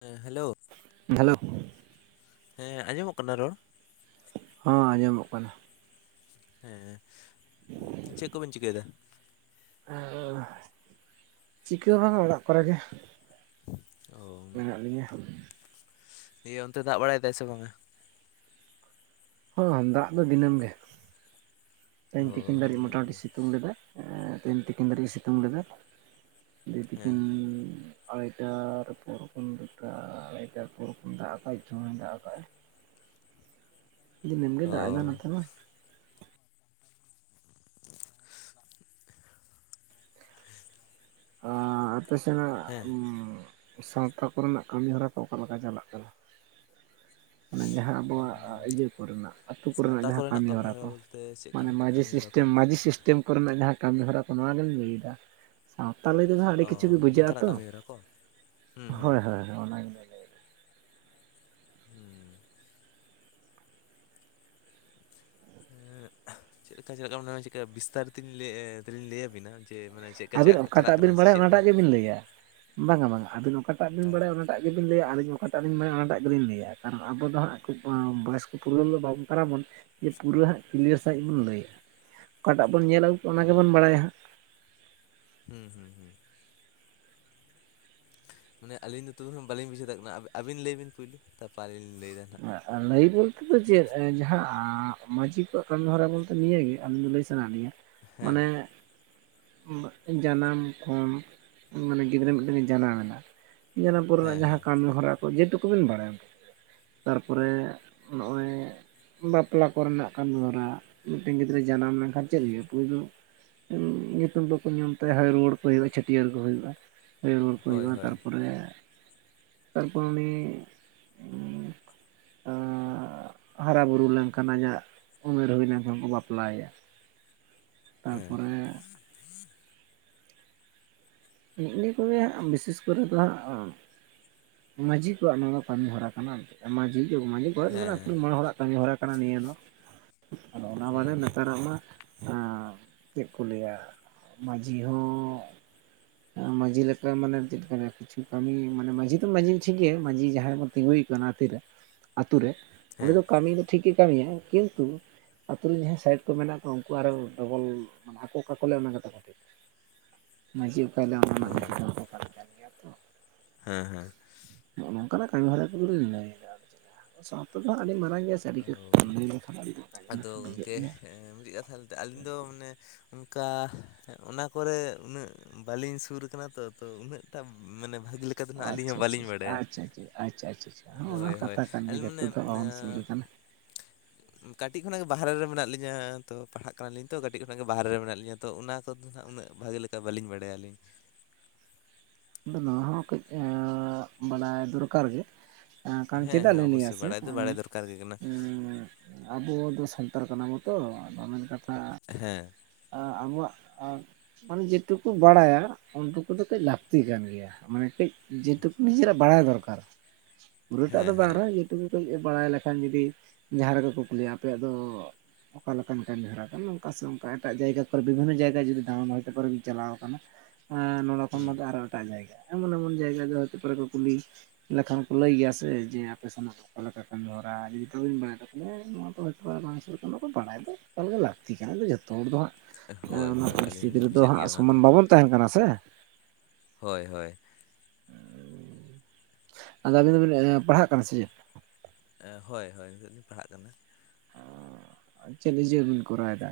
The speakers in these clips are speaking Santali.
ᱦᱮᱸ ᱦᱮᱞᱳ ᱦᱮᱞᱳ ᱦᱮᱸ ᱟᱸᱡᱚᱢᱚᱜ ᱠᱟᱱᱟ ᱨᱚᱲ ᱦᱚᱸ ᱟᱸᱡᱚᱢᱚᱜ ᱠᱟᱱᱟ ᱦᱮᱸ ᱪᱮᱫ ᱠᱚᱵᱤᱱ ᱪᱤᱠᱟᱹᱭᱮᱫᱟ? [inaudible] ᱪᱤᱠᱟᱹ ᱵᱟᱝ ᱚᱲᱟᱜ ᱠᱚᱨᱮ ᱜᱮ᱾ ᱚ ᱢᱮᱱᱟᱜ ᱞᱤᱧᱟᱹ ᱤᱭᱟᱹ ᱚᱱᱛᱮ ᱫᱟᱜ ᱵᱟᱲᱟᱭᱮᱫᱟ ᱥᱮ ᱵᱟᱝ-ᱟ? ᱦᱚᱸ ᱫᱟᱜ ᱫᱚ ᱫᱤᱱᱟᱹᱢ ᱜᱮ ᱛᱮᱦᱮᱧ ᱛᱤᱠᱤᱱ ᱚ ᱫᱟᱨᱤᱡ ᱢᱚᱴᱟ ᱫᱤᱱᱟᱹᱢ ᱢᱩᱴᱤ ᱜᱮ ᱥᱤᱛᱩᱝ ᱞᱮᱫᱟᱭ ᱾ ᱮ ᱛᱤᱠᱤᱱ ᱫᱷᱟᱹᱨᱤᱡ ᱥᱤᱛᱩᱝ ᱞᱮᱫᱟᱭ ᱛᱤᱦᱤᱧ ᱦᱮᱸ ᱛᱤᱠᱤᱱ ᱦᱚᱭᱫᱟᱨ ᱯᱩᱨᱩᱵ ᱠᱷᱚᱱ ᱫᱚ ᱴᱚᱴᱷᱟ [inaudible] [inaudible] ᱫᱟᱜ ᱟᱠᱟᱫ ᱟᱭ ᱫᱤᱱᱟᱹᱢ ᱜᱮ ᱚ ᱫᱟᱜ ᱮᱫᱟ ᱱᱚᱛᱮ ᱢᱟ [unintelligible] ᱟ ᱟᱯᱮ ᱥᱮᱱᱟᱜ ᱦᱮᱸ ᱥᱟᱶᱛᱟ ᱠᱚᱨᱮᱱᱟᱜ ᱠᱟᱹᱢᱤ ᱦᱚᱨᱟ ᱠᱚ ᱚᱠᱟ ᱞᱮᱠᱟ ᱪᱟᱞᱟᱜ ᱠᱟᱱᱟ? ᱚᱱᱟ ᱡᱟᱦᱟᱸ ᱟᱵᱚᱣᱟᱜ ᱩᱸ ᱤᱭᱟᱹ ᱠᱚᱨᱮᱱᱟᱜ ᱟᱹᱛᱩ ᱠᱚᱨᱮᱱᱟᱜ ᱥᱟᱶᱛᱟ ᱡᱟᱦᱟᱸ ᱠᱟᱹᱢᱤ ᱦᱚᱨᱟ ᱠᱟᱹᱢᱤᱦᱚᱨᱟ ᱠᱚ ᱵᱚᱞᱛᱮ ᱪᱮᱫ ᱢᱟᱱᱮ ᱠᱟᱱ ᱢᱟᱹᱡᱷᱤ ᱠᱟᱹᱢᱤᱦᱚᱨᱟ ᱠᱚ ᱥᱤᱥᱴᱮᱢ ᱢᱟᱟᱹᱡᱷᱤ ᱥᱤᱥᱴᱮᱢ ᱠᱚᱨᱮᱱᱟᱜ ᱡᱟᱦᱟᱸ ᱠᱟᱹᱢᱤ ᱦᱚᱨᱟ ᱠᱚ ᱱᱚᱣᱟᱜᱤᱢ ᱞᱟᱹᱭᱮᱫᱟ ᱛᱟᱦᱚᱞᱮ ᱛᱮᱫᱚ ᱦᱟᱸᱜ ᱚ ᱟᱹᱰᱤ ᱠᱤᱪᱷᱩ ᱜᱮ ᱵᱩᱡᱷᱟᱹᱣᱜ-ᱟ ᱱᱚᱝᱠᱟᱱᱟᱜ ᱛᱚ ᱠᱟᱹᱢᱤᱦᱚᱨᱟ ᱠᱚ ᱦᱩᱸ ᱦᱩᱸ ᱦᱳᱭ ᱦᱳᱭ ᱚᱱᱟᱜᱮ ᱦᱩᱸ ᱦᱮᱸ ᱪᱮᱫ ᱞᱮᱠᱟ ᱪᱮᱫ ᱞᱮᱠᱟ ᱪᱮᱫ ᱵᱤᱥᱛᱟᱨ ᱛᱮᱧ ᱞᱟᱹᱭ ᱞᱟᱹᱭᱟᱵᱤᱱᱟ ᱡᱮ ᱢᱟᱱᱮ ᱪᱮᱫᱠᱟ ᱪᱟ ᱟᱹᱵᱤᱱ ᱪᱟᱞᱟᱜ ᱚᱠᱟᱴᱟᱜ ᱠᱟᱱᱟ ᱵᱤᱱ ᱥᱮ ᱵᱟᱲᱟᱭᱟ ᱪᱮᱫᱠᱟ ᱚᱱᱟᱴᱟᱜ ᱜᱮᱵᱤᱱ ᱞᱟᱹᱭᱟ ᱵᱟᱝᱟ ᱵᱟᱝᱟ ᱟᱹᱵᱤᱱ ᱚᱠᱟᱴᱟᱜ ᱵᱤᱱ ᱟᱨ ᱵᱟᱲᱟᱭᱟ ᱚᱱᱟᱜ ᱟᱹᱵᱤᱱ ᱵᱤᱱ ᱞᱟᱹᱭᱟ ᱟᱹᱞᱤᱧ ᱚᱠᱟᱴᱟᱜ ᱵᱟᱲᱟᱭᱟ ᱚᱱᱟᱴᱟᱜ ᱞᱤᱧ ᱞᱟᱹᱭᱟ ᱠᱟᱨᱚᱱ ᱟᱵᱚ ᱫᱚ ᱴᱷᱤᱠ ᱦᱟᱸᱜ ᱵᱷᱚᱭᱮᱥ ᱠᱚ ᱯᱩᱨᱚᱱ ᱫᱚ ᱵᱟᱝ ᱠᱟᱱᱟᱵᱚᱱ ᱡᱮ ᱯᱩᱨᱟᱹ ᱦᱟᱸᱜ ᱠᱞᱤᱭᱟᱨ ᱥᱟᱺᱦᱤᱡ ᱵᱚᱱ ᱞᱟᱹᱭᱟ ᱚᱠᱟᱴᱟᱜ ᱵᱚᱱ ᱧᱮᱞᱟ ᱚᱱᱟ ᱩᱸ ᱜᱮᱵᱚᱱ ᱵᱟᱲᱟᱭᱟ ᱦᱟᱸᱜ ᱦᱩᱸ ᱦᱩᱸ ᱦᱩᱸ ᱢᱟᱱᱮ ᱟᱹᱞᱤᱧ ᱫᱚ ᱛᱚᱵ ᱦᱚᱸ ᱵᱟᱹᱞᱤᱧ ᱟᱹᱞᱤᱧ ᱵᱩᱡᱷᱟᱹᱣ ᱫᱟᱲᱤᱭᱟᱜ ᱠᱟᱱᱟ ᱟᱹᱵᱤᱱ ᱞᱟᱹᱭ ᱵᱤᱱ ᱯᱳᱭᱞᱳ ᱛᱟᱨᱯᱚᱨ ᱟᱹᱞᱤᱧ ᱞᱟᱹᱭᱫᱟ ᱱᱟ ᱦᱟᱸᱜ ᱞᱟᱹᱭ ᱵᱚᱞᱛᱮ ᱫᱚ ᱪᱮᱫ ᱡᱟᱦᱟᱸ ᱟᱺ ᱢᱟᱺᱡᱷᱤ ᱠᱟᱹᱢᱤ ᱦᱚᱨᱟ ᱵᱚᱞᱛᱮ ᱱᱤᱭᱟᱹᱜᱮ ᱟᱹᱞᱤᱧ ᱫᱚ ᱞᱟᱹᱭ ᱥᱟᱱᱟ ᱞᱤᱧᱟᱹ ᱦᱮᱸ ᱢᱟᱱᱮ ᱡᱟᱱᱟᱢ ᱠᱷᱚᱱ ᱢᱟᱱᱮ ᱜᱤᱫᱽᱨᱟᱹ ᱢᱤᱫ ᱴᱮᱱ ᱡᱟᱱᱟᱢ ᱢᱮᱱᱟ ᱡᱟᱱᱟᱢ ᱦᱮᱸ ᱯᱚᱨᱮᱱᱟᱜ ᱡᱟᱦᱟᱸ ᱦᱮᱸ ᱠᱟᱹᱢᱤ ᱦᱚᱨᱟ ᱠᱚ ᱡᱮᱴᱩᱠᱩ ᱵᱮᱱ ᱵᱟᱲᱟᱭᱟ ᱛᱟᱨᱯᱚᱨᱮ ᱱᱚᱜ-ᱚᱭ ᱵᱟᱯᱞᱟ ᱠᱚᱨᱮᱱᱟᱜ ᱠᱟᱹᱢᱤᱦᱚᱨᱟ᱾ ᱢᱤᱫ ᱴᱮᱱ ᱜᱤᱫᱽᱨᱟᱹ ᱡᱟᱱᱟᱢ ᱞᱮᱱᱠᱷᱟᱱ ᱪᱮᱫ ᱦᱩᱭᱩᱜ-ᱟ ᱯᱩᱭᱞᱩ? ᱧᱩᱛᱩᱢ ᱫᱚᱠᱚ ᱧᱩᱢ ᱛᱟᱭᱟ ᱟᱨ ᱨᱩᱣᱟᱹᱲ ᱠᱚ ᱦᱩᱭᱩᱜ-ᱟ ᱪᱷᱟᱹᱴᱭᱟᱹᱨ ᱠᱚ ᱦᱩᱭᱩᱜ-ᱟ ᱾ ᱦᱩᱭ ᱨᱩᱣᱟᱹᱲ ᱠᱚ ᱦᱳᱭ ᱦᱩᱭᱩᱜᱼᱟ ᱦᱳᱭ ᱛᱟᱨᱯᱚᱨᱮ ᱛᱟᱨᱯᱚᱨ ᱩᱱᱤ [inaudible] ᱦᱟᱨᱟ - ᱵᱩᱨᱩ ᱞᱮᱱᱠᱷᱟᱱ ᱟᱡᱟᱜ ᱩᱢᱮᱨ ᱦᱩᱭ ᱞᱮᱱᱠᱷᱟᱱ ᱠᱚ ᱵᱟᱯᱞᱟᱭᱮᱭᱟ ᱦᱮᱸ ᱛᱟᱨᱯᱚᱨᱮ ᱱᱮᱜ ᱱᱤᱭᱟᱹ ᱠᱚᱜᱮ ᱵᱤᱥᱮᱥ ᱠᱚᱨᱮ ᱫᱚ ᱦᱟᱸᱜ ᱢᱟᱺᱡᱷᱤ ᱠᱚᱣᱟᱜ ᱱᱚᱣᱟ ᱫᱚ ᱠᱟᱹᱢᱤ ᱦᱚᱨᱟ ᱠᱟᱱᱟ ᱾ ᱢᱟᱹᱡᱷᱤ ᱡᱚᱜ ᱢᱟᱹᱡᱷᱤ [inaudible] ᱟᱹᱛᱩ ᱦᱮᱸ ᱢᱚᱬᱮ ᱦᱚᱲᱟᱜ ᱠᱟᱹᱢᱤ ᱦᱚᱨᱟ ᱠᱟᱱᱟ ᱱᱤᱭᱟᱹ ᱫᱚ ᱟᱫᱚ ᱚᱱᱟ ᱦᱩᱸ ᱵᱟᱫᱮ ᱦᱩᱸ ᱱᱮᱛᱟᱨᱟᱜ ᱢᱟ ᱟᱸ ᱪᱮᱫ ᱠᱩ ᱞᱟᱹᱭᱟ ᱢᱟᱹᱡᱷᱤ ᱦᱚᱸ ᱢᱟᱹᱡᱷᱤ ᱞᱮᱠᱟ ᱢᱟᱱᱮ ᱪᱮᱫ ᱠᱟᱱᱟ? ᱠᱤᱪᱷᱩ ᱠᱟᱹᱢᱤ ᱢᱟᱱᱮ ᱢᱟᱹᱡᱷᱤ ᱛᱚ ᱢᱟᱹᱡᱷᱤ ᱴᱷᱤᱠ ᱜᱮᱭᱟ ᱢᱟᱹᱡᱷᱤ ᱡᱟᱦᱟᱸᱭ ᱵᱚ ᱛᱤᱸᱜᱩᱭᱮ ᱠᱟᱱᱟ ᱵᱟᱥᱛᱤ ᱟᱛᱩ ᱨᱮ ᱩᱱᱤ ᱫᱚ ᱦᱮᱸ ᱠᱟᱹᱢᱤ ᱫᱚ ᱴᱷᱤᱠᱮ ᱠᱟᱹᱢᱤᱭᱟ, ᱠᱤᱱᱛᱩ ᱟᱛᱩ ᱨᱮᱱ ᱡᱟᱦᱟᱸᱭ ᱥᱟᱭᱤᱰ ᱠᱚ ᱢᱮᱱᱟᱜ ᱠᱚ ᱩᱱᱠᱩ ᱟᱨᱚ ᱰᱚᱵᱚᱞ ᱢᱟᱱᱮ ᱟᱠᱚ ᱚᱠᱟ ᱠᱚ ᱞᱟᱹᱭ ᱚᱱᱟ ᱠᱟᱛᱷᱟ ᱠᱚ ᱴᱷᱤᱠ ᱢᱟᱹᱡᱷᱤ [unintelligible] ᱠᱟᱱ ᱚ ᱜᱮᱭᱟ ᱛᱚ ᱦᱮᱸ ᱦᱮᱸ ᱱᱚᱜᱼᱚ ᱱᱚᱝᱠᱟᱱᱟᱜ ᱠᱟᱹᱢᱤ ᱦᱚᱨᱟ ᱠᱚᱜᱮᱞᱤᱧ ᱞᱟᱹᱭᱫᱟ ᱥᱟᱶᱛᱟ ᱫᱚ ᱟᱹᱰᱤ ᱢᱟᱨᱟᱝ ᱜᱮᱭᱟ ᱪᱟᱹᱰᱤ ᱚ ᱠᱚ ᱠᱟᱹᱢ ᱟᱫᱚ ᱞᱮᱠᱷᱟᱱᱠᱚ [unintelligible] ᱵᱩᱡᱷᱟᱹᱜ ᱜᱚᱝᱠᱮ ᱜᱮᱭᱟ᱾ ᱢᱤᱫᱴᱤᱡ ᱠᱟᱛᱷᱟ ᱞᱟᱹᱭᱛᱮ ᱟᱹᱞᱤᱧ ᱫᱚ ᱢᱟᱱᱮ ᱚᱱᱠᱟ ᱚᱱᱟ ᱠᱚᱨᱮ ᱩᱱᱟᱹᱜ ᱵᱟᱹᱞᱤᱧ ᱥᱩᱨ ᱠᱟᱱᱟ ᱛᱚ ᱟᱫᱚ ᱩᱱᱟᱹᱜᱴᱟᱜ ᱢᱟᱱᱮ ᱵᱷᱟᱜᱤ ᱞᱮᱠᱟ ᱫᱚ ᱚ ᱱᱟᱜ ᱟᱹᱞᱤᱧ ᱟᱪᱪᱷᱟ ᱦᱚᱸ ᱟᱪᱷᱟ ᱵᱟᱹᱞᱤᱧ ᱪᱷᱟ ᱵᱟᱰᱟᱭᱟ ᱟᱪᱪᱷᱟ ᱟᱪᱪᱷᱟ ᱟᱪᱪᱷᱟ ᱟ ᱚᱱᱟ ᱦᱳᱭ ᱦᱳᱭ ᱠᱟᱛᱷᱟ ᱜᱮᱭᱟ ᱟᱹᱞᱤᱧ ᱢᱟᱱᱮ ᱡᱚᱛᱚ ᱫᱚ ᱵᱟᱵᱚᱱ ᱥᱚᱫᱩᱨ ᱠᱟᱱᱟ ᱠᱟᱹᱴᱤᱡ ᱠᱷᱚᱱᱟᱜ ᱜᱮ ᱵᱟᱦᱨᱮ ᱨᱮ ᱢᱮᱱᱟᱜ ᱞᱤᱧᱟᱹ᱾ ᱛᱚ ᱯᱟᱲᱦᱟᱜ ᱠᱟᱱᱟᱞᱤᱧ ᱛᱚ ᱠᱟᱹᱴᱤᱡ ᱠᱷᱚᱱᱟᱜ ᱜᱮ ᱵᱟᱦᱨᱮ ᱨᱮ ᱢᱮᱱᱟᱜ ᱞᱤᱧᱟᱹ᱾ ᱛᱚ ᱛᱚ ᱚᱱᱟ ᱠᱚᱫᱚ ᱱᱟᱜ ᱩᱱᱟᱹᱜ ᱵᱷᱟᱜᱮ ᱞᱮᱠᱟ ᱵᱟᱹᱞᱤᱧ ᱵᱟᱲᱟᱭᱟᱞᱤᱧ ᱟᱫᱚ ᱱᱚᱣᱟ ᱦᱚᱸ ᱠᱟᱹᱡ ᱟ ᱵᱟᱲᱟᱭ ᱫᱚᱨᱠᱟᱨ ᱜᱮ ᱦᱮᱸ ᱪᱮᱫᱟᱜ ᱦᱮᱸ ᱞᱤᱱ ᱞᱟᱹᱭ ᱚᱵᱚᱥᱥᱳᱭ ᱟᱥᱮ ᱵᱟᱲᱟᱭ ᱫᱚ ᱵᱟᱲᱟᱭ ᱫᱚᱨᱠᱟᱨ ᱜᱮ ᱠᱟᱱᱟ ᱮᱸᱻ ᱟᱵᱚ ᱫᱚ ᱥᱟᱱᱛᱟᱲ ᱠᱟᱱᱟᱵᱛᱚ ᱟᱫᱚ ᱢᱮᱱ ᱠᱟᱛᱷᱟ ᱦᱮᱸ ᱟᱵᱚᱣᱟᱜ ᱢᱟᱱᱮ ᱡᱮᱴᱩᱠᱩ ᱵᱟᱲᱟᱭᱟ ᱩᱱᱴᱩᱠᱩ ᱫᱚ ᱠᱟᱹᱡ ᱞᱟᱵᱷ ᱞᱟᱹᱠᱛᱤ ᱠᱟᱱ ᱜᱮᱭᱟ ᱢᱟᱱᱮ ᱠᱟᱹᱡ ᱡᱮᱴᱩᱠᱩ ᱱᱤᱡᱮᱨᱟᱜ ᱵᱟᱲᱟᱭ ᱫᱚᱨᱠᱟᱨ ᱯᱩᱨᱟᱹᱴᱟᱜ ᱦᱮᱸ ᱫᱚ ᱦᱮᱸ ᱵᱟᱝᱨᱮᱦᱚᱸ ᱴᱩ ᱠᱟᱹᱡ ᱵᱟᱲᱟᱭ ᱞᱮᱠᱷᱟᱱ ᱡᱩᱫᱤ ᱡᱟᱦᱟᱸ ᱨᱮᱜᱮ ᱠᱚ ᱠᱩᱞᱤᱭᱤᱭᱟ ᱟᱯᱮᱭᱟᱜ ᱫᱚ ᱚᱠᱟ ᱞᱮᱠᱟᱱ ᱠᱟᱹᱢᱤ ᱦᱚᱨᱟ ᱠᱟᱱᱟ ᱚᱱᱠᱟ ᱥᱮ ᱚᱱᱠᱟ ᱮᱴᱟᱜ ᱡᱟᱭᱜᱟ ᱠᱚᱨᱮ ᱵᱤᱵᱷᱤᱱᱱᱚ ᱡᱟᱭᱜᱟ ᱡᱩᱫᱤ ᱫᱟᱬᱟᱱ [unintelligible] ᱠᱚᱨᱮ ᱵᱤᱱ ᱪᱟᱞᱟᱣ ᱟᱠᱟᱱᱟ ᱱᱚᱰᱮ ᱠᱷᱚᱱ ᱦᱩᱸ ᱱᱚᱰᱮ ᱟᱨᱚ ᱮᱴᱟᱜ ᱡᱟᱭᱜᱟ ᱮᱢᱚᱱ ᱮᱢᱚᱱ ᱡᱟᱭᱜᱟ ᱫᱚ ᱦᱚᱭᱛᱚ ᱯᱚᱨᱮ ᱠᱩ ᱠᱩᱞᱤ ᱞᱮᱠᱷᱟᱱ ᱠᱚ ᱞᱟᱹᱭ ᱜᱮᱭᱟ ᱥᱮ ᱡᱮ ᱟᱯᱮ ᱥᱮᱱ ᱚᱠᱟ ᱞᱮᱠᱟ ᱠᱟᱹᱢᱤ ᱦᱚᱨᱟ ᱡᱩᱫᱤ ᱠᱟᱹᱢᱤ ᱵᱟᱲᱟᱭ ᱫᱟ ᱦᱮ [unintelligible] ᱵᱟᱝ ᱵᱟᱲᱟᱭ ᱫᱚ ᱛᱟᱦᱞᱮ ᱞᱟᱹᱠᱛᱤ ᱠᱟᱱᱟ ᱡᱚᱛᱚ ᱦᱚᱲ ᱫᱚ ᱦᱟᱸᱜ ᱦᱳᱭ ᱚᱱᱟ ᱦᱳᱭ ᱯᱚᱨᱤᱥᱛᱷᱤᱛᱤ ᱟᱹᱞᱤᱧ ᱦᱚᱞᱤᱧ ᱨᱮᱫᱚ ᱵᱩᱡᱮᱫ ᱦᱟᱜ ᱜᱮᱭᱟ ᱚᱱᱟ ᱫᱚ ᱥᱚᱢᱟᱱ ᱵᱟᱵᱚᱱ ᱛᱟᱦᱮᱱ ᱠᱟᱱᱟ ᱥᱮ ᱦᱳᱭ ᱦᱳᱭ ᱟᱫᱚ ᱟᱹᱵᱤᱱ ᱫᱚᱵᱤᱱ ᱯᱟᱲᱦᱟᱜ ᱠᱟᱱᱟ ᱥᱮ ᱪᱮᱫ ᱦᱳᱭ ᱦᱳᱭ ᱱᱤᱛᱳᱜ ᱞᱤᱧ ᱯᱟᱲᱦᱟᱜ ᱠᱟᱱᱟ ᱪᱮᱫ ᱡᱤᱭᱟᱹᱵᱤᱱ ᱠᱚᱨᱟᱣᱮᱫᱟ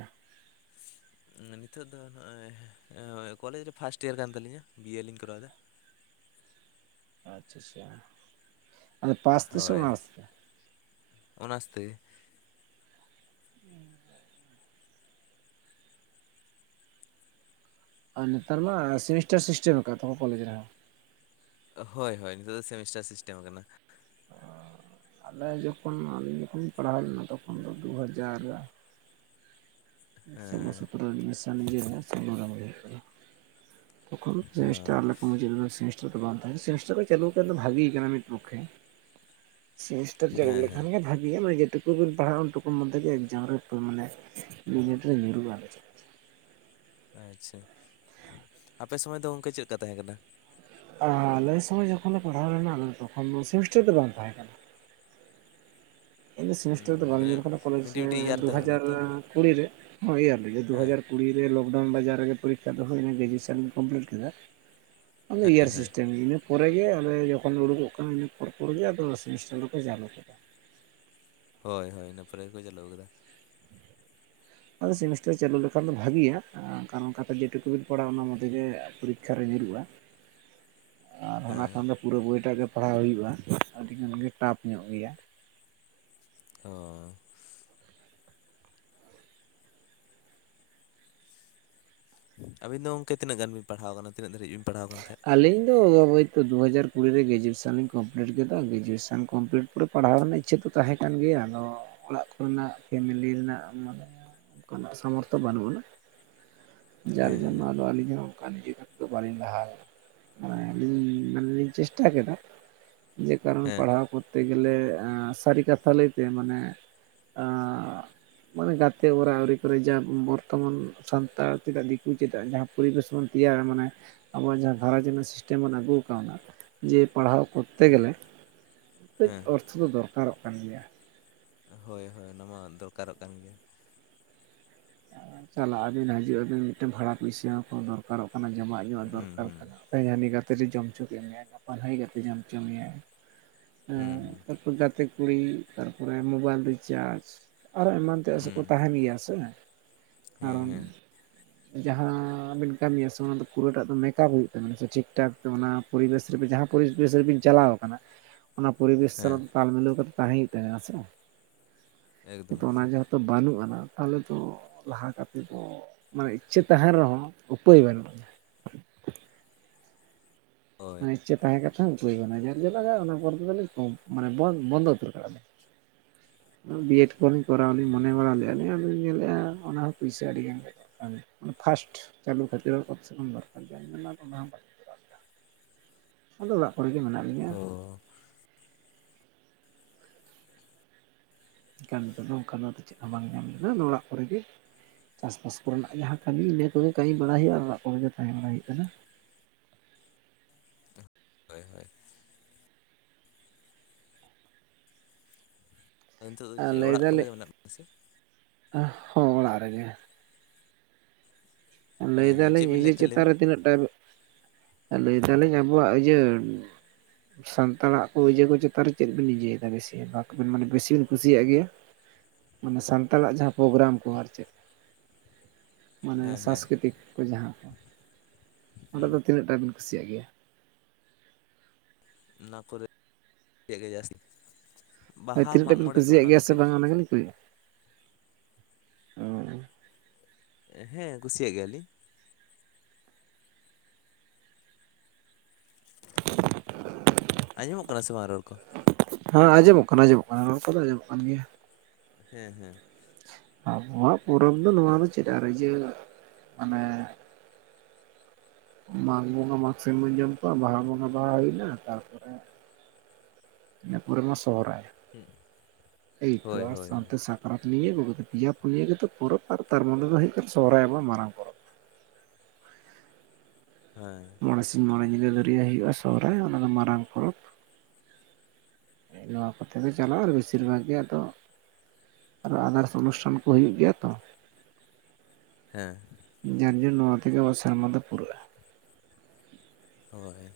ᱱᱤᱛᱚᱜ ᱫᱚ ᱱᱚᱜᱼᱚᱭ ᱠᱚᱞᱮᱡᱽ ᱨᱮ ᱯᱷᱟᱥᱴ ᱤᱭᱟᱨ ᱠᱟᱱ ᱛᱟᱞᱤᱧᱟ ᱵᱤᱭᱮ ᱞᱤᱧ ᱠᱚᱨᱟᱣᱫᱟ ᱟᱪᱷᱟ ᱟᱪᱷᱟ ᱦᱳᱭ ᱚᱱᱟᱥᱛᱮ [inaudible] ᱟᱨ ᱱᱮᱛᱟᱨ ᱢᱟ ᱥᱮᱢᱤᱥᱴᱟᱨ ᱥᱤᱥᱴᱮᱢ ᱟᱠᱟᱫ ᱛᱟᱠᱚ ᱠᱚᱞᱮᱡᱽ ᱨᱮᱦᱚᱸ ᱦᱳᱭ ᱦᱳᱭ ᱱᱤᱛᱚᱜ ᱫᱚ ᱥᱮᱢᱤᱥᱴᱟᱨ ᱥᱤᱥᱴᱮᱢ ᱠᱟᱱᱟ ᱟᱞᱮ ᱡᱚᱠᱷᱚᱱ ᱟᱹᱧ ᱡᱚᱠᱷᱚᱱᱤᱧ ᱯᱟᱲᱦᱟᱣ ᱞᱮᱱᱟ ᱛᱚᱠᱷᱚᱱ ᱫᱚ ᱫᱩ ᱦᱟᱡᱟᱨ ᱥᱳᱞᱞᱳ ᱦᱮᱸ ᱥᱚᱛᱨᱚ ᱮᱰᱢᱤᱥᱚᱱ ᱤᱭᱟᱹ ᱨᱮ ᱥᱳᱢᱳᱭ ᱮᱢ ᱦᱩᱭᱟ ᱠᱟᱱᱟ᱾ ᱛᱚᱠᱷᱚᱱ ᱥᱮᱢᱤᱥᱴᱟᱨ ᱦᱚᱸ ᱟᱞᱮ ᱠᱚ ᱢᱩᱪᱟᱹᱫ ᱨᱮᱞᱮ ᱥᱮᱢᱤ [unintelligible] ᱥᱮᱢᱤᱥᱴᱟᱨ ᱠᱚ ᱪᱟᱹᱞᱩ ᱠᱟᱱᱟ ᱵᱷᱟᱜᱤ ᱠᱟᱱᱟ ᱢᱤᱫ ᱯᱚᱠᱠᱷᱮ ᱥᱮᱤᱱᱤᱥᱴᱟᱨ ᱪᱟᱹᱞᱩ ᱦᱮᱸ ᱦᱮᱸ ᱞᱮᱠᱷᱟᱱ ᱜᱮ ᱵᱷᱟᱜᱮ ᱢᱟᱱᱮ ᱡᱮᱴᱩᱠᱩᱵᱤᱱ ᱯᱟᱲᱦᱟᱜᱼᱟ ᱩᱱᱴᱩᱠᱩ ᱢᱚᱫᱽᱫᱷᱮ ᱜᱮ ᱮᱠᱡᱟᱢ ᱨᱮ ᱢᱟᱱᱮ ᱧᱩᱨᱩᱜᱼᱟ ᱟᱞᱮᱫ ᱟᱪᱷᱟ ᱟᱯᱮ ᱥᱚᱢᱚᱭ ᱫᱚ ᱚᱱᱠᱟ ᱪᱮᱫᱠᱟ ᱛᱟᱦᱮᱸ ᱠᱟᱱᱟ᱾ ᱟᱨ ᱟᱞᱮ ᱥᱚᱢᱚᱭ ᱡᱚᱠᱷᱚᱱ ᱞᱮ ᱯᱟᱲᱦᱟᱣ ᱞᱮᱱᱟ ᱛᱚᱠᱷᱚᱱ ᱫᱚ ᱥᱮᱢᱤᱥᱴᱟᱨ ᱫᱚ ᱵᱟᱝ ᱛᱟᱦᱮᱸ ᱠᱟᱱᱟ᱾ ᱤᱧ ᱫᱚ ᱩᱸ ᱥᱮᱢᱤᱥᱴᱟᱨ ᱫᱚ ᱵᱟᱹᱧ ᱢᱟᱱᱮ ᱧᱮᱞ ᱠᱟᱱᱟ ᱠᱚᱞᱮᱡᱽ ᱢᱤᱫᱴᱤᱡ ᱢᱤᱫᱴᱤᱡ ᱤᱭᱟᱨ ᱛᱟᱦᱮᱸ ᱠᱟᱱᱟ ᱫᱩᱦᱟᱡᱟᱨ ᱛᱚ ᱠᱩᱲᱤ ᱨᱮ ᱤᱭᱟᱨ ᱨᱮ ᱫᱩ ᱦᱮᱸ ᱦᱟᱡᱟᱨ ᱠᱩᱲᱤ ᱨᱮ ᱞᱚᱠᱰᱟᱣᱩᱱ ᱵᱟᱡᱟᱨ ᱨᱮᱜᱮ ᱯᱚᱨᱤᱠᱠᱷᱟ ᱫᱚ ᱦᱩᱭᱱᱟ ᱜᱨᱮᱡᱩᱭᱮᱥᱚᱱ ᱠᱚᱢᱯᱞᱤᱴ ᱠᱮᱫᱟ ᱟᱫᱚ ᱤᱭᱟᱨ ᱦᱮᱸ ᱥᱤᱥᱴᱮᱢ ᱯᱚᱨᱮᱜᱮ ᱟᱞᱮ ᱡᱚᱠᱷᱚᱱ ᱞᱮ ᱩᱰᱩᱠᱚᱜ ᱠᱟᱱᱟ ᱤᱱᱟᱹ ᱯᱚᱨ ᱯᱚᱨ ᱜᱮ ᱟᱫᱚ ᱥᱮᱢᱤᱥᱴᱟᱨ ᱫᱚᱠᱚ ᱪᱟᱞᱩ ᱠᱮᱫᱟ᱾ ᱦᱳᱭ ᱦᱳᱭ ᱤᱱᱟᱹ ᱯᱚᱨᱮ ᱜᱮ ᱠᱚ ᱪᱟᱹᱞᱩ ᱠᱟᱫᱟ ᱟᱫᱚ ᱥᱮᱢᱤᱥᱴᱟᱨ ᱪᱟᱹᱞᱩ ᱞᱮᱠᱷᱟᱱ ᱫᱚ ᱵᱷᱟᱜᱮᱭᱟ ᱠᱟᱨᱚᱱ ᱚᱱᱠᱟᱛᱮ ᱡᱮᱴᱩᱠᱩᱵᱤᱱ ᱯᱟᱲᱟᱜᱼᱟ ᱚᱱᱟ ᱢᱚᱫᱽᱫᱷᱮ ᱜᱮ ᱯᱚᱨᱤᱠᱠᱷᱟ ᱨᱮ ᱧᱩᱨᱩᱜᱼᱟ᱾ [inaudible] ᱟᱨ ᱚᱱᱟ ᱦᱮᱸ ᱠᱷᱟᱱ ᱫᱚ ᱯᱩᱨᱟᱹ ᱵᱚᱭᱴᱟᱜ ᱜᱮ ᱯᱟᱲᱦᱟᱣ ᱦᱩᱭᱩᱜᱼᱟ ᱟᱹᱰᱤ ᱜᱟᱱ ᱜᱮ ᱴᱟᱯ ᱧᱚᱜ ᱜᱮᱭᱟ᱾ ᱦᱳᱭ ᱟᱹᱵᱤᱱ ᱫᱚ ᱜᱝᱠᱮ ᱛᱤᱱᱟᱹᱜ ᱜᱟᱱ ᱵᱤᱱ ᱯᱟᱲᱦᱟᱣ ᱠᱟᱱᱟ ᱛᱤᱱᱟᱹᱜ ᱫᱷᱟᱨᱤᱡ ᱵᱤᱱ ᱯᱟᱲᱦᱟᱣ ᱠᱟᱱ ᱛᱟᱦᱮᱸᱫ ᱟᱞᱤᱧ ᱫᱚ ᱦᱚᱭᱛᱚ ᱫᱩᱦᱟᱡᱟᱨ ᱠᱩᱲᱤ ᱨᱮ ᱜᱨᱮᱡᱩᱭᱮᱥᱚᱱ ᱞᱤᱧ ᱠᱚᱢᱯᱞᱤᱴ ᱠᱮᱫᱟ ᱜᱨᱮᱡᱩᱭᱮᱥᱚᱱ ᱠᱚᱢᱯᱞᱤᱴ᱾ ᱯᱩᱨᱟᱹ ᱯᱟᱲᱦᱟᱣ ᱨᱮᱱᱟᱜ ᱤᱪᱪᱷᱟᱹ ᱫᱚ ᱛᱟᱦᱮᱸ ᱠᱟᱱ ᱜᱮᱭᱟ ᱟᱫᱚ ᱚᱲᱟᱜ ᱠᱚᱨᱮᱱᱟᱜ ᱯᱷᱮᱢᱮᱞᱤ ᱨᱮᱱᱟᱜ ᱢᱟᱱᱮ ᱚᱱᱠᱟᱱᱟᱜ ᱥᱟᱢᱚᱨᱛᱷᱚ ᱵᱟᱹᱱᱩᱜ ᱟᱱᱟ ᱡᱟᱨ ᱦᱮᱸ ᱡᱚᱱᱱᱚ ᱦᱮᱸ ᱟᱫᱚ ᱟᱹᱞᱤᱧ ᱦᱚᱸ ᱚᱱᱠᱟ ᱱᱤᱡᱮ ᱫᱚ ᱵᱟᱹᱞᱤᱧ ᱞᱟᱦᱟ ᱞᱮᱱᱟ᱾ ᱟᱹᱞᱤᱧ ᱢᱟᱱᱮᱮᱞᱤᱧ ᱪᱮᱥᱴᱟ ᱠᱮᱫᱟ ᱡᱮ ᱠᱟᱨᱚᱱ ᱦᱮᱸ ᱯᱟᱲᱦᱟᱣ ᱠᱚ ᱛᱮ ᱜᱮᱞᱮ ᱥᱟᱹᱨᱤ ᱠᱟᱛᱷᱟ ᱞᱟᱹᱭᱛᱮ ᱢᱟᱱᱮ᱾ ᱢᱟᱱᱮ ᱜᱟᱛᱮ ᱚᱨᱟ ᱟᱹᱣᱨᱤ ᱠᱚᱨᱮ ᱡᱟ ᱵᱚᱨᱛᱚᱢᱟᱱ ᱥᱟᱱᱛᱟᱲ ᱪᱮᱫᱟᱜ ᱫᱤᱠᱩ ᱪᱮᱫᱟᱜ ᱡᱟᱦᱟᱸ᱾ ᱯᱚᱨᱤᱵᱮᱥ ᱰᱚᱱ ᱛᱮᱭᱟᱨᱟ ᱢᱟᱱᱮ ᱟᱵᱚᱣᱟᱜ ᱡᱟᱦᱟᱸ᱾ ᱟᱨᱦᱚ ᱡᱮᱢᱚᱱ ᱥᱤᱥᱴᱮᱢ ᱵᱚᱱ ᱟᱹᱜᱩ ᱠᱟᱣᱱᱟ ᱡᱮ ᱯᱟᱲᱦᱟᱣ ᱠᱚᱨᱛᱮ ᱦᱮᱸ ᱜᱮᱞᱮ ᱠᱟᱹᱡ ᱦᱮᱸ ᱚ ᱚᱛᱷᱚᱵᱟ ᱫᱚᱨᱠᱟᱨᱚᱜ ᱠᱟᱱ ᱜᱮᱭᱟ ᱦᱳᱭ ᱦᱳᱭ ᱚᱱᱟ ᱢᱟ ᱫᱚᱨᱠᱟᱨᱚᱜ ᱠᱟᱱ ᱜᱮᱭᱟ᱾ ᱪᱟᱞᱟᱜ ᱟᱹᱵᱤᱱ ᱦᱤᱡᱩᱜ ᱟᱹᱵᱤᱱ ᱢᱤᱫᱴᱮᱱ ᱵᱷᱟᱲᱟ ᱯᱩᱭᱥᱟᱹ ᱦᱚᱸ ᱛᱚ ᱫᱚᱨᱠᱟᱨᱚᱜ ᱠᱟᱱᱟ ᱡᱚᱢᱟᱜ ᱧᱩᱣᱟᱜ ᱦᱩᱸ ᱫᱚᱨᱠᱟᱨ ᱦᱩᱸ ᱠᱟᱱᱟ᱾ ᱛᱮᱦᱮᱧ ᱦᱟᱹᱱᱤ ᱜᱟᱛᱮ ᱨᱮ ᱡᱚᱢ ᱦᱚᱪᱚ ᱠᱮᱫ ᱢᱮᱭᱟᱭ ᱜᱟᱯᱟ ᱦᱟᱱᱤ ᱜᱟᱛᱮ ᱡᱚᱢ ᱦᱚᱪᱚ ᱢᱮᱭᱟᱭ ᱦᱩᱸ ᱦᱩᱸ ᱜᱟᱛᱮ ᱠᱩᱲᱤ ᱛᱟᱨᱯᱚᱨᱮ ᱢᱳᱚᱵᱟᱭᱤᱞ ᱨᱤᱪᱟᱨᱡᱽ᱾ ᱟᱨᱚ ᱮᱢᱟᱱ ᱛᱮᱭᱟᱜ ᱥᱮᱠᱚ ᱦᱩᱸ ᱛᱟᱦᱮᱱ ᱜᱮᱭᱟ ᱥᱮ ᱦᱮᱸ ᱠᱟᱨᱚᱱ᱾ ᱦᱮᱸ ᱡᱟᱦᱟᱸᱵᱤᱱ ᱠᱟᱹᱢᱤᱭᱟ ᱥᱮ ᱚᱱᱟ ᱫᱚ ᱯᱩᱨᱟᱹᱴᱟᱜ ᱫᱚ ᱢᱮᱠᱟᱯ ᱦᱩᱭᱩᱜ ᱛᱟᱵᱮᱱᱟ ᱥᱮ ᱴᱷᱤᱠ ᱴᱷᱟᱠ ᱛᱚ ᱚᱱᱟ ᱯᱚᱨᱤᱵᱮᱥ ᱨᱮᱵᱮ ᱡᱟᱦᱟᱸ ᱯᱚᱨᱤᱵᱮᱥ ᱨᱮᱵᱤᱱ ᱪᱟᱞᱟᱣ ᱠᱟᱱᱟ [inaudible] ᱚᱱᱟ ᱯᱚᱨᱤᱵᱮᱥ ᱦᱮᱸ ᱥᱟᱞᱟᱜ ᱛᱟᱞ ᱢᱤᱞᱟᱹᱣ ᱠᱟᱛᱮ ᱛᱟᱦᱮᱸ ᱦᱩᱭᱩᱜ ᱛᱟᱦᱮᱸ ᱥᱮ ᱮᱠᱫᱚᱢ ᱠᱤᱱᱛᱩ ᱚᱱᱟ ᱮᱠᱫᱚᱢ ᱡᱚ ᱛᱚ ᱵᱟᱹᱱᱩᱜ ᱟᱱᱟ ᱛᱟᱦᱚᱞᱮ ᱛᱚ᱾ ᱞᱟᱦᱟᱠᱟᱛᱮᱫ ᱫᱚ ᱢᱟᱱᱮ ᱤᱪᱪᱷᱟᱹ ᱛᱟᱦᱮᱱ ᱨᱮᱦᱚᱸ ᱩᱯᱟᱹᱭ ᱵᱟᱹᱱᱩᱜᱧ᱾ ᱦᱳᱭ ᱤᱪᱪᱟᱷ ᱛᱟᱦᱮᱸ ᱠᱟᱛᱮ ᱦᱚᱸ ᱩᱯᱟᱹᱭ ᱵᱟᱱᱩᱜ-ᱟ ᱡᱟᱨ ᱡᱟᱞᱟᱜᱟ-ᱟ ᱚᱱᱟ ᱯᱚᱨ ᱛᱮᱫᱚ ᱞᱤᱧ ᱠᱚᱢ ᱢᱟᱱᱮ ᱵᱚᱱᱫᱚ ᱵᱚᱱᱫᱷ ᱩᱛᱟᱹᱨ ᱠᱟᱜᱼᱟ ᱞᱮ᱾ ᱵᱤᱭᱮᱰ ᱠᱚᱞᱮᱡ ᱠᱚᱨᱟᱣ ᱚ ᱞᱤᱧ ᱢᱚᱱᱮ ᱵᱟᱲᱟ ᱞᱮᱫᱼᱟ ᱟᱫᱚᱧ ᱧᱮᱞᱮᱫᱼᱟ ᱚᱱᱟ᱾ ᱯᱩᱭᱥᱟ ᱟᱹᱰᱤᱜᱟᱱ ᱜᱮ ᱯᱷᱟᱥᱴ ᱪᱟᱹᱞᱩ ᱠᱷᱟᱹᱛᱤᱨ ᱦᱚᱸ ᱠᱚᱢ ᱥᱮ ᱠᱚᱢ ᱫᱚᱨ ᱠᱟᱨ ᱚᱱᱟ ᱦᱚᱸᱟᱭ, ᱟᱫᱚ ᱚᱲᱟᱜ ᱠᱚᱨᱮ ᱜᱮ ᱢᱮᱱᱟᱜ ᱞᱤᱧᱟᱹ ᱚ ᱮᱠᱟᱱ ᱱᱤᱛᱚᱜ ᱫᱚ ᱚᱱᱠᱟᱱᱟᱜ ᱪᱮᱫ ᱦᱚᱸ ᱵᱟᱝ ᱧᱟᱢ ᱞᱮᱫᱟ ᱟᱫᱚ ᱚᱲᱟᱜ ᱠᱚᱨᱮᱜ ᱜᱮ ᱪᱟᱥᱵᱟᱥ ᱠᱚᱨᱮᱱᱟᱜ ᱡᱟᱦᱟᱸ ᱠᱟᱹᱢᱤ ᱤᱱᱟᱹ ᱠᱚᱜᱮ ᱠᱟᱹᱢᱤ ᱵᱟᱲᱟᱭ ᱦᱩᱭᱩᱜᱼᱟ ᱟᱨ ᱚᱲᱟᱜ ᱠᱚᱨᱮ ᱜᱮ ᱛᱟᱦᱮᱸ ᱵᱟᱲᱟᱭ ᱦᱩᱭᱩᱜ ᱠᱟᱱᱟ᱾ ᱦᱳᱭ ᱦᱳᱭ᱾ ᱱᱤᱛᱚᱜ ᱫᱚ ᱟᱨ ᱪᱮᱫ ᱞᱟᱹᱭ ᱚᱲᱟᱜ ᱫᱟᱞᱮ ᱠᱚᱨᱮ ᱢᱮᱱᱟᱜ ᱵᱤᱱᱟ ᱥᱮ᱾ ᱦᱚᱸ ᱚᱲᱟᱜ ᱨᱮᱜᱮ᱾ ᱞᱟᱹᱭ ᱦᱮᱸ ᱦᱮᱸ ᱪᱮᱫ ᱫᱟᱞᱤᱧ ᱵᱤᱱ ᱤᱭᱟᱹ ᱞᱟᱹᱭᱮᱫ ᱛᱟᱦᱮᱸ ᱞᱟᱹᱭ ᱪᱮᱛᱟᱱ ᱵᱤᱱ ᱨᱮ ᱛᱤᱱᱟᱹᱜ ᱴᱟ ᱞᱟᱹᱭ ᱫᱟᱞᱤᱧ ᱟᱵᱚᱣᱟᱜ ᱤᱭᱟᱹ᱾ ᱥᱟᱱᱛᱟᱲᱟᱜ ᱚᱡᱮ ᱠᱚ ᱪᱮᱛᱟᱱ ᱨᱮ ᱪᱮᱫ ᱵᱤᱱ ᱤᱭᱟᱹᱭ ᱫᱟ ᱵᱮᱥᱤᱨ ᱵᱷᱟᱜ ᱟᱟᱵᱤᱱ ᱢᱟᱱᱮ ᱵᱮᱥᱤ ᱵᱤᱱ ᱠᱩᱥᱤᱭᱟᱜ ᱜᱮᱭᱟ᱾ ᱢᱟᱱᱮ ᱥᱟᱱᱛᱟᱲᱟᱜ ᱡᱟᱦᱟᱸ ᱯᱨᱳᱜᱨᱟᱢ ᱠᱚ ᱟᱨ ᱪᱮᱫ ᱢᱟᱱᱮ᱾ ᱦᱮᱸ ᱦᱮᱸ ᱠᱚ ᱡᱟᱦᱟᱸ ᱠᱚ ᱚᱸᱰᱮ ᱦᱩᱸ ᱫᱚ ᱛᱤᱱᱟᱹᱜ ᱴᱟᱵᱤᱱ ᱠᱩᱥᱤ ᱭᱟᱜ ᱜᱮᱭᱟ? ᱚᱱᱟ ᱠᱚᱨᱮ [inaudible] ᱡᱟᱹᱥᱛᱤ ᱵᱟᱦᱟ ᱛᱤᱱᱟᱹᱜ ᱴᱟ ᱢᱟᱜ ᱵᱤᱱ ᱢᱚᱬᱮ ᱠᱩᱥᱤᱭᱟᱜ ᱱᱚᱜ-ᱚᱱᱟ ᱜᱮᱭᱟ ᱠᱚᱜᱮ᱾ ᱥᱮ ᱵᱟᱝ ᱚᱱᱟ ᱜᱮᱞᱤᱧ ᱠᱩᱞᱤᱭᱮᱫ [inaudible] ᱵᱤᱱᱟ? ᱦᱮᱸ ᱠᱩᱥᱤᱭᱟᱜ ᱜᱮᱭᱟᱞᱤᱧ᱾ [unintelligible] ᱟᱸᱡᱚᱢᱚᱜ ᱠᱟᱱᱟ ᱥᱮ ᱵᱟᱝ ᱨᱚᱲ ᱠᱚ᱾ ᱦᱮᱸ ᱡᱚᱢᱚᱜ ᱠᱟᱱᱟ ᱟᱸᱡᱚᱢᱚᱜ ᱠᱟᱱᱟ ᱨᱚᱲ ᱠᱚ ᱫᱚ ᱟᱡᱚᱢᱟᱜ ᱠᱟᱱ ᱜᱮᱭᱟ᱾ ᱦᱮᱸ ᱦᱮᱸ᱾ ᱟᱵᱚᱣᱟᱜ ᱯᱚᱨᱚᱵᱽ ᱫᱚ ᱱᱚᱣᱟ ᱫᱚ ᱪᱮᱫ ᱟᱨ ᱤᱭᱟ ᱢᱟᱱᱮ᱾ ᱢᱟᱜᱽ ᱵᱚᱸᱜᱟ ᱢᱟᱜᱽ ᱥᱤᱢ ᱵᱟᱹᱧ ᱡᱚᱢ ᱠᱚᱣᱟ ᱵᱟᱦᱟ ᱵᱚᱸᱜᱟ ᱵᱟᱦᱟ ᱦᱩᱭᱱᱟ ᱛᱟᱨᱯᱚᱨᱮ᱾ ᱤᱱᱟᱹ ᱯᱚᱨᱮ ᱢᱟ ᱥᱚᱦᱚᱨᱟᱭ ᱮᱭ ᱛᱳ ᱦᱳᱭ ᱟᱨ ᱦᱳᱭ ᱦᱳᱭ ᱥᱟᱶᱛᱮ ᱯᱚᱨᱟᱽ ᱱᱤᱭᱟᱹ ᱠᱚᱜᱮ ᱯᱮᱭᱟ ᱯᱩᱱᱤᱭᱟᱹ ᱜᱮᱛᱚ ᱯᱚᱨᱚᱵᱽ ᱟᱨ ᱛᱟᱨᱢᱩᱫᱨᱮ ᱫᱚ ᱦᱩᱭᱩᱜ ᱠᱟᱱᱟ ᱥᱚᱨᱟᱭ ᱟᱵᱚᱣᱟᱜ ᱢᱟᱨᱟᱝ ᱯᱚᱨᱚᱵᱽ᱾ ᱦᱮᱸ᱾ ᱢᱚᱬᱮ ᱥᱤᱧ ᱢᱚᱬᱮ ᱧᱤᱫᱟᱹ ᱫᱷᱟᱹᱨᱭᱟᱹ ᱦᱩᱭᱩᱜᱼᱟ ᱥᱚᱦᱚᱨᱟᱭ ᱚᱱᱟᱫᱚ ᱢᱟᱨᱟᱝ ᱯᱚᱨᱚᱵᱽ ᱱᱚᱣᱟ ᱠᱚᱛᱮ ᱫᱚ ᱪᱟᱞᱟᱜᱼᱟ ᱟᱨ ᱵᱮᱥᱤᱨ ᱵᱷᱟᱜᱽ ᱜᱮ ᱟᱫᱚ ᱟᱨᱚ ᱟᱫᱟᱨᱥ ᱚᱱᱩᱥᱴᱷᱟᱱ ᱠᱚ ᱦᱩᱭᱩᱜ ᱜᱮᱭᱟ ᱛᱚ ᱦᱮᱸ ᱡᱟᱨ ᱡᱚᱱ ᱱᱚᱣᱟ ᱛᱮᱜᱮ ᱟᱵᱚ ᱥᱮᱨᱢᱟ ᱫᱚ ᱯᱩᱨᱟᱹᱜᱼᱟ ᱦᱳᱭ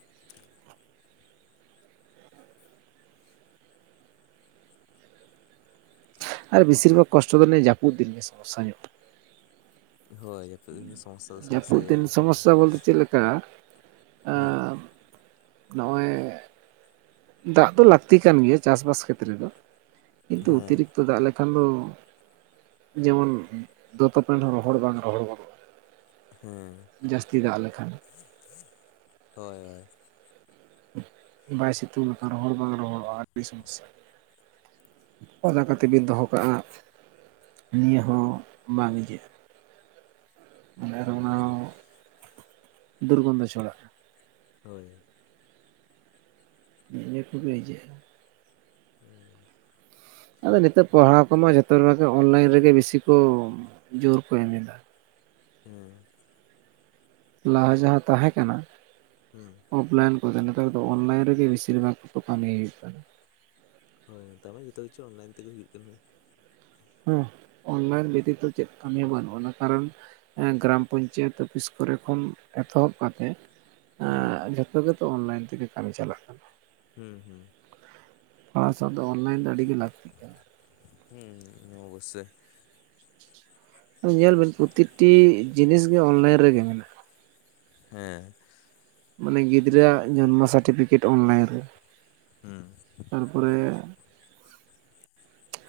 ᱟᱨ ᱵᱮᱥᱤᱨ ᱵᱷᱟᱜᱽ ᱠᱚᱥᱴᱚ ᱫᱚ ᱱᱤᱭᱟᱹ ᱡᱟᱹᱯᱩᱫ ᱫᱤᱱ ᱜᱮ ᱥᱚᱢᱚᱭᱥᱟ ᱧᱚᱜ᱾ ᱦᱳᱭ ᱡᱟᱹᱯᱩᱫ ᱫᱤᱱ ᱫᱚ ᱥᱚᱢᱚᱥᱟ ᱫᱚ ᱥᱚᱢᱚᱥᱟ ᱡᱟᱹᱯᱩᱫ ᱫᱤᱱ ᱜᱮᱭᱟ᱾ ᱥᱚᱢᱚᱥᱥᱟ [inaudible] ᱦᱮᱸ ᱱᱚᱜᱼᱚᱭ ᱫᱟᱜ ᱫᱚ ᱞᱟᱹᱠᱛᱤ ᱠᱟᱱ ᱜᱮᱭᱟ ᱪᱟᱥ ᱵᱟᱥ ᱠᱷᱮᱛ ᱨᱮ ᱫᱚ ᱠᱤᱱᱛᱩ ᱦᱮᱸ ᱚᱛᱤᱨᱤᱠᱛᱚ ᱫᱟᱜ ᱞᱟ ᱵᱟᱠᱷᱟᱱ ᱫᱚ ᱡᱮᱢᱚᱱ ᱫᱚᱛᱚ ᱯᱮᱱᱰ ᱦᱚᱸ ᱨᱚᱦᱚᱲ ᱵᱟᱝ ᱨᱚᱦᱚᱲ ᱜᱚᱫᱚᱜᱼᱟ ᱦᱮᱸ ᱡᱟᱹᱥᱛᱤ ᱫᱟᱜ ᱞᱮᱠᱷᱟᱱ ᱦᱳᱭ ᱦᱳᱭ ᱵᱟᱭ ᱥᱤᱛᱩᱝ ᱞᱮᱠᱷᱟᱱ ᱨᱚᱦᱚᱲ ᱵᱟᱝ ᱨᱚᱦᱚᱲᱚᱜᱼᱟ ᱟᱹᱰᱤ ᱥᱚᱢᱚᱭᱥᱟ ᱚᱫᱟ ᱠᱟᱛᱮ ᱵᱤᱱ ᱫᱚᱦᱚ ᱠᱟᱜᱼᱟ ᱱᱤᱭᱟᱹ ᱦᱚᱸ ᱵᱟᱝ ᱤᱭᱡᱟᱹᱜᱼᱟ᱾ ᱢᱚᱱᱮ ᱨᱮ ᱚᱱᱟ ᱦᱩᱸ ᱦᱚᱸ ᱫᱩᱨ ᱜᱚᱱᱫᱷᱚ ᱪᱷᱚᱲᱟᱜ-ᱟ᱾ ᱦᱳᱭ ᱱᱤᱭᱟᱹ ᱠᱚᱜᱮ ᱤᱭᱡᱟ. ᱜ-ᱟ᱾ ᱦᱩᱸ ᱟᱫᱚ ᱱᱤᱛᱚᱜ ᱯᱟᱲᱦᱟᱣ ᱠᱚᱢᱟ ᱡᱷᱚᱛᱚ ᱨᱮᱱᱟᱜ ᱚᱱᱞᱟᱭᱤᱱ ᱨᱮᱜᱮ ᱵᱤᱥᱤ ᱠᱚ ᱡᱳᱨ ᱠᱚ ᱮᱢ ᱮᱫᱟ᱾ ᱦᱮᱸ ᱞᱟᱦᱟ ᱡᱟᱦᱟᱸ ᱛᱟᱦᱮᱸ ᱠᱟᱱᱟ᱾ ᱦᱩᱸ ᱚᱯᱷᱞᱟᱭᱤᱱ ᱠᱚ ᱫᱚ ᱱᱮᱛᱟᱨ ᱫᱚ ᱚᱱᱞᱟᱭᱤᱱ ᱨᱮ ᱜᱮ ᱵᱤᱥᱤᱨ ᱵᱷᱟᱜᱽ ᱠᱚ ᱠᱟᱹᱢᱤ ᱮᱫᱟ ᱦᱳᱭ ᱱᱮᱛᱟᱨ ᱢᱟ ᱡᱚᱛᱚ ᱠᱤᱪᱷᱩ ᱚᱱᱞᱟᱭᱤᱱᱜ ᱛᱮᱜᱮ ᱦᱩᱭᱩᱜ ᱠᱟᱱᱟ᱾ ᱦᱮᱸ ᱚᱱᱞᱟᱭᱤᱱ [unintelligible] ᱪᱮᱫ ᱠᱟᱹᱢᱤ ᱵᱟᱹᱱᱩᱜ ᱟᱱᱟ ᱠᱟᱨᱚᱱ ᱦᱮᱸ ᱜᱨᱟᱢ ᱯᱚᱧᱪᱟᱭᱮᱛ ᱚᱯᱷᱤᱥ ᱠᱚᱨᱮ ᱠᱷᱚᱱ ᱮᱛᱚᱦᱚᱵᱽ ᱠᱟᱛᱮ ᱦᱩᱸ ᱡᱷᱚᱛᱚ ᱜᱮᱛᱚ ᱚᱱᱞᱟᱭᱤᱱ ᱛᱮᱜᱮ ᱠᱟᱹᱢᱤ ᱪᱟᱞᱟᱜ ᱠᱟᱱᱟ ᱦᱩᱸ ᱦᱩᱸ ᱯᱟᱲᱦᱟᱣ ᱥᱟᱶ ᱫᱚ ᱚᱱᱞᱟᱭᱤᱱ ᱫᱚ ᱟᱹᱰᱤ ᱜᱮ ᱞᱟᱹᱠᱛᱤᱜ ᱠᱟᱱᱟ ᱦᱩᱸ ᱚᱵᱚᱥᱚᱭ ᱧᱮᱞ ᱵᱮᱱ ᱯᱚᱛᱤᱴᱤ ᱡᱤᱱᱤᱥ ᱜᱮ ᱚᱱᱞᱟ. ᱭᱤᱱ ᱨᱮᱜᱮ ᱢᱮᱱᱟᱜᱼᱟ᱾ ᱦᱮᱸ ᱢᱟᱱᱮ ᱜᱤᱫᱽᱨᱟᱹᱦᱟᱜ ᱡᱚᱱᱢᱚ ᱥᱟᱴᱤᱯᱷᱤᱠᱮᱴ ᱚᱱᱞᱟᱭᱤᱱ ᱨᱮ᱾ ᱦᱩᱸ ᱛᱟᱨ ᱯᱚᱨᱮ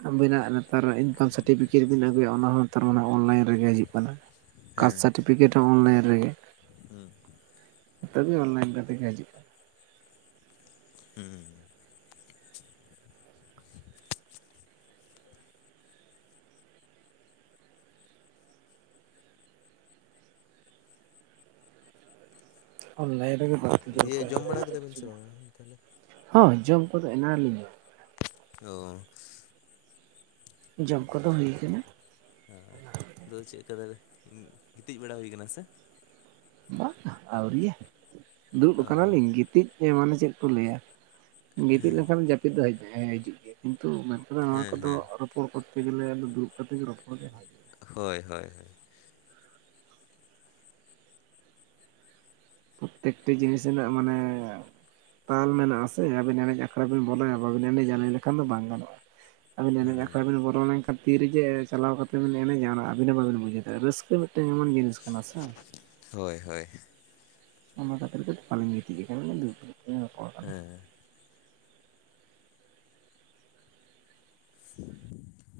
ᱟᱵᱤᱱᱟᱜ ᱛᱟᱨᱟ ᱤᱱᱠᱟᱢ ᱥᱟᱴᱤᱯᱷᱤᱠᱮᱴ ᱵᱤᱱ ᱟᱹᱜᱩᱭᱟ ᱚᱱᱟ ᱦᱚᱸ ᱛᱚᱨ ᱚᱱᱞᱟᱭᱤᱱ ᱨᱮᱜᱮ ᱦᱤᱡᱩᱜ ᱠᱟᱱᱟ ᱦᱮᱸ ᱠᱟᱥᱴᱥᱟᱴᱤᱯᱤᱠᱮᱴ ᱥᱟᱴᱤᱯᱤᱠᱮᱴ ᱦᱚᱸ ᱚᱱᱞᱟᱭᱤᱱ ᱨᱮᱜᱮ ᱦᱩᱸ ᱱᱮᱛᱟᱨ ᱫᱚ ᱚᱱᱞᱟᱭᱤᱱ ᱠᱟᱛᱮ ᱜᱮ ᱦᱤᱡᱩᱜ ᱠᱟᱱᱟ᱾ ᱦᱩᱸ ᱚᱱᱞᱟᱭᱤᱱ ᱨᱮᱜᱮ ᱫᱤᱭᱮ ᱫᱚᱨᱠᱟᱨ ᱡᱚᱢ ᱵᱟᱲᱟ ᱠᱮᱫᱟ ᱵᱤᱱ ᱥᱮ ᱵᱟᱝᱟ ᱛᱟᱦᱚᱞᱮ [inaudible] ᱦᱚᱸ ᱡᱚᱢ ᱠᱚᱫᱚ ᱮᱱᱟᱝ ᱨᱮ ᱞᱤᱧ ᱡᱚᱢ ᱠᱮᱫᱟ ᱚ ᱡᱚᱢ ᱠᱚᱫᱚ ᱦᱩᱭ ᱟᱠᱟᱱᱟ᱾ ᱦᱮ ᱟᱫᱚ ᱪᱮᱫ ᱞᱮᱠᱟ ᱛᱟᱦᱞᱮ ᱜᱤᱛᱤᱡ ᱵᱟᱲᱟ ᱦᱩᱭ ᱟᱠᱟᱱᱟ ᱥᱮ ᱵᱟᱝ ᱟᱹᱣᱨᱤᱭᱟᱹ ᱫᱩᱲᱩᱵ ᱚ ᱠᱟᱱᱟᱞᱤᱧ ᱜᱤᱛᱤᱡ ᱢᱟᱱᱮ ᱪᱮᱫ ᱠᱚ ᱞᱟᱹᱭᱟ ᱜᱤᱛᱤᱡ ᱞᱮᱠᱷᱟᱱ ᱡᱟᱹᱯᱤᱫ ᱫᱚ ᱦᱤᱡᱩᱜ ᱜᱮᱭᱟ ᱠᱤᱱᱛᱩ ᱢᱮᱱᱠᱷᱟᱱ [inaudible] ᱱᱚᱣᱟ ᱦᱮᱸ ᱠᱚᱫᱚ ᱦᱮᱸ ᱨᱚᱯᱚᱨ ᱠᱚᱛᱮ ᱜᱮ ᱞᱮ ᱫᱩᱨᱵ ᱠᱟᱛᱮ ᱜᱮ ᱨᱯᱚᱲ ᱜᱮ ᱵᱷᱟᱜᱤ, ᱦᱳᱭ ᱦᱳᱭ ᱦᱳᱭ ᱯᱨᱚᱛᱮᱠᱴᱤ ᱡᱤᱱᱤᱥ ᱨᱮᱱᱟᱜ ᱢᱟᱱᱮ ᱛᱟᱞ ᱢᱮᱱᱟᱜᱼᱟ ᱥᱮ ᱟᱵᱤᱱ ᱮᱱᱮᱡ ᱟᱠᱷᱲᱟ ᱵᱤᱱ ᱵᱚᱞᱚᱭᱟ ᱵᱟᱵᱤᱱ ᱮᱱᱮᱡᱼᱟ ᱞᱟᱹᱭ ᱞᱮᱠᱷᱟᱱ ᱫᱚ ᱵᱟᱝ ᱜᱟᱱᱚᱜᱼᱟ ᱟᱵᱤᱱ ᱮᱱᱮᱡ ᱦᱩᱸ ᱟᱠᱷᱲᱟ ᱵᱤᱱ ᱵᱚᱞᱚ ᱞᱮᱱᱠᱷᱟᱱ ᱛᱤ ᱨᱮᱡᱮ ᱪᱟᱞᱟᱣ ᱠᱟᱛᱮᱵᱮᱱ ᱮᱱᱮᱡᱟ ᱚᱱᱟ ᱟᱹᱵᱤᱱ ᱦᱚᱸ ᱵᱟᱹᱵᱤᱱ ᱵᱩᱡᱷᱟᱹᱣ ᱫᱟᱲᱮᱭᱟᱜ ᱨᱟᱹᱥᱠᱟᱹ ᱢᱤᱫᱴᱟᱝ ᱮᱢᱚᱱ ᱡᱤᱱᱤᱥ ᱠᱟᱱᱟ ᱥᱮ ᱦᱳᱭ ᱦᱳᱭ ᱚᱱᱟ ᱠᱷᱛᱤᱨ [unintelligible] ᱜᱤᱛᱤᱡ ᱜᱮᱭᱟ ᱫᱩ [unintelligible] ᱦᱮᱸ [inaudible]